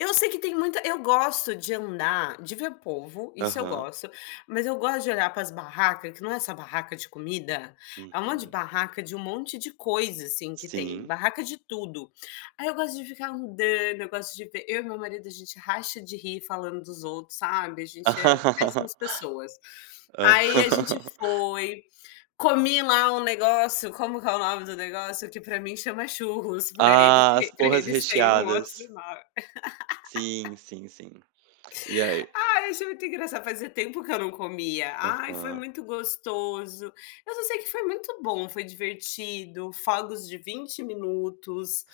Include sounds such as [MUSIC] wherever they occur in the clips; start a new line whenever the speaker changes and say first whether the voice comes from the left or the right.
left: Eu sei que tem muita eu gosto de andar, de ver povo, isso eu
right: Aham.
left: gosto, mas eu gosto de olhar para as barraca, que não é só barraca de comida, é um monte de
right: Uhum.
left: barraca de um monte de coisa, assim, que tem,
right: Sim.
left: barraca de tudo. Aí eu gosto de ficar andando, eu gosto de ver eu e meu marido, a gente racha de rir falando dos outros, sabe, a gente é
right: [LAUGHS]
left: péssimas pessoas.
right: Hã.
left: Aí a gente
right: [LAUGHS]
left: foi, comi lá um negócio, como que é o nome do negócio? Que para mim chama churros, para ele
right: Ah, as
left: te para
right: porras
left: eles têm um outro
right: recheadas.
left: nome. [LAUGHS]
right: Sim, sim, sim. E aí?
left: Ai, achei muito engraçado, fazia tempo que eu não comia. Ai, foi
right: Aham.
left: muito gostoso. Eu só sei que foi muito bom, foi divertido, fogos de 20 minutos.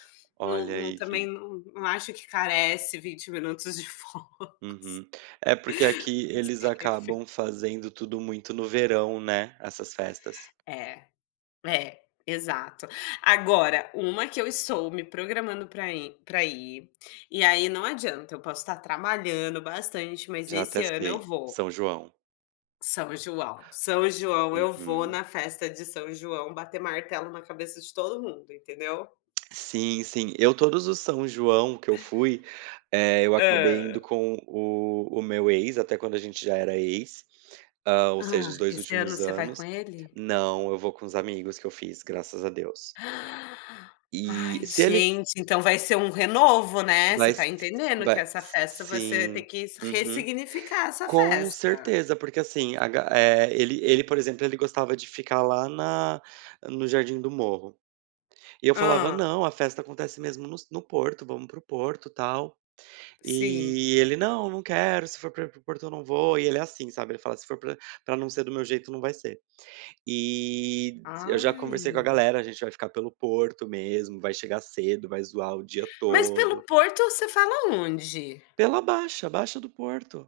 left: Não
right: Olha
left: não
right: aí
left: também
right: que
left: n não acho que carece 20 minutos de fogos. [LAUGHS]
right: Uhum. É, porque aqui eles
left: [UNINTELLIGIBLE]
right: acabam fazendo tudo muito no verão, né, essas festas.
left: É. É, exato. Agora, uma que eu estou me programando para ir para ir, e aí não adianta, eu posso estar trabalhando bastante, mas
right: Já até
left: esse ano eu
right: sei,
left: vou.
right: São João.
left: São João. São João, eu vou
right: Uhum.
left: na festa de São João bater martelo na cabeça de todo mundo, entendeu.
right: Sim, sim. Eu, todos os São João que eu fui, eh, eu acabei indo
left: Hã.
right: com o o meu ex, até quando a gente já era ex, ah, ou seja,
left: Ah,
right: os 2
left: esse ano
right: últimos
left: você vai com
right: anos.
left: ele?
right: Não, eu vou com os amigos que eu fiz, graças a Deus.
left: [GASPS] Ai
right: E, se ele
left: gente, então vai ser um renovo, né, você está
right: Mas
left: entendendo
right: ma
left: que essa
right: s
left: festa, você vai ter
right: sim.
left: que
right: Uhum.
left: ressignificar essa
right: Com
left: festa.
right: certeza, porque assim, a ga eh, ele ele, por exemplo, ele gostava de ficar lá na no Jardim do Morro. E eu falava:
left: Hã.
right: "Não, a festa acontece mesmo nos no Porto, vamos para o Porto, tal".
left: Sim.
right: E ele: "Não, não quero, se for para ir para o Porto eu não vou", e ele é assim, sabe, ele fala: "Se for para para não ser do meu jeito, não vai ser". E eu já conversei com a
left: Ai.
right: galera, a gente vai ficar pelo Porto mesmo, vai chegar cedo, vai zoar o dia
left: Mas pelo
right: todo.
left: Porto, você fala aonde?
right: Pela Baixa, a Baixa do Porto.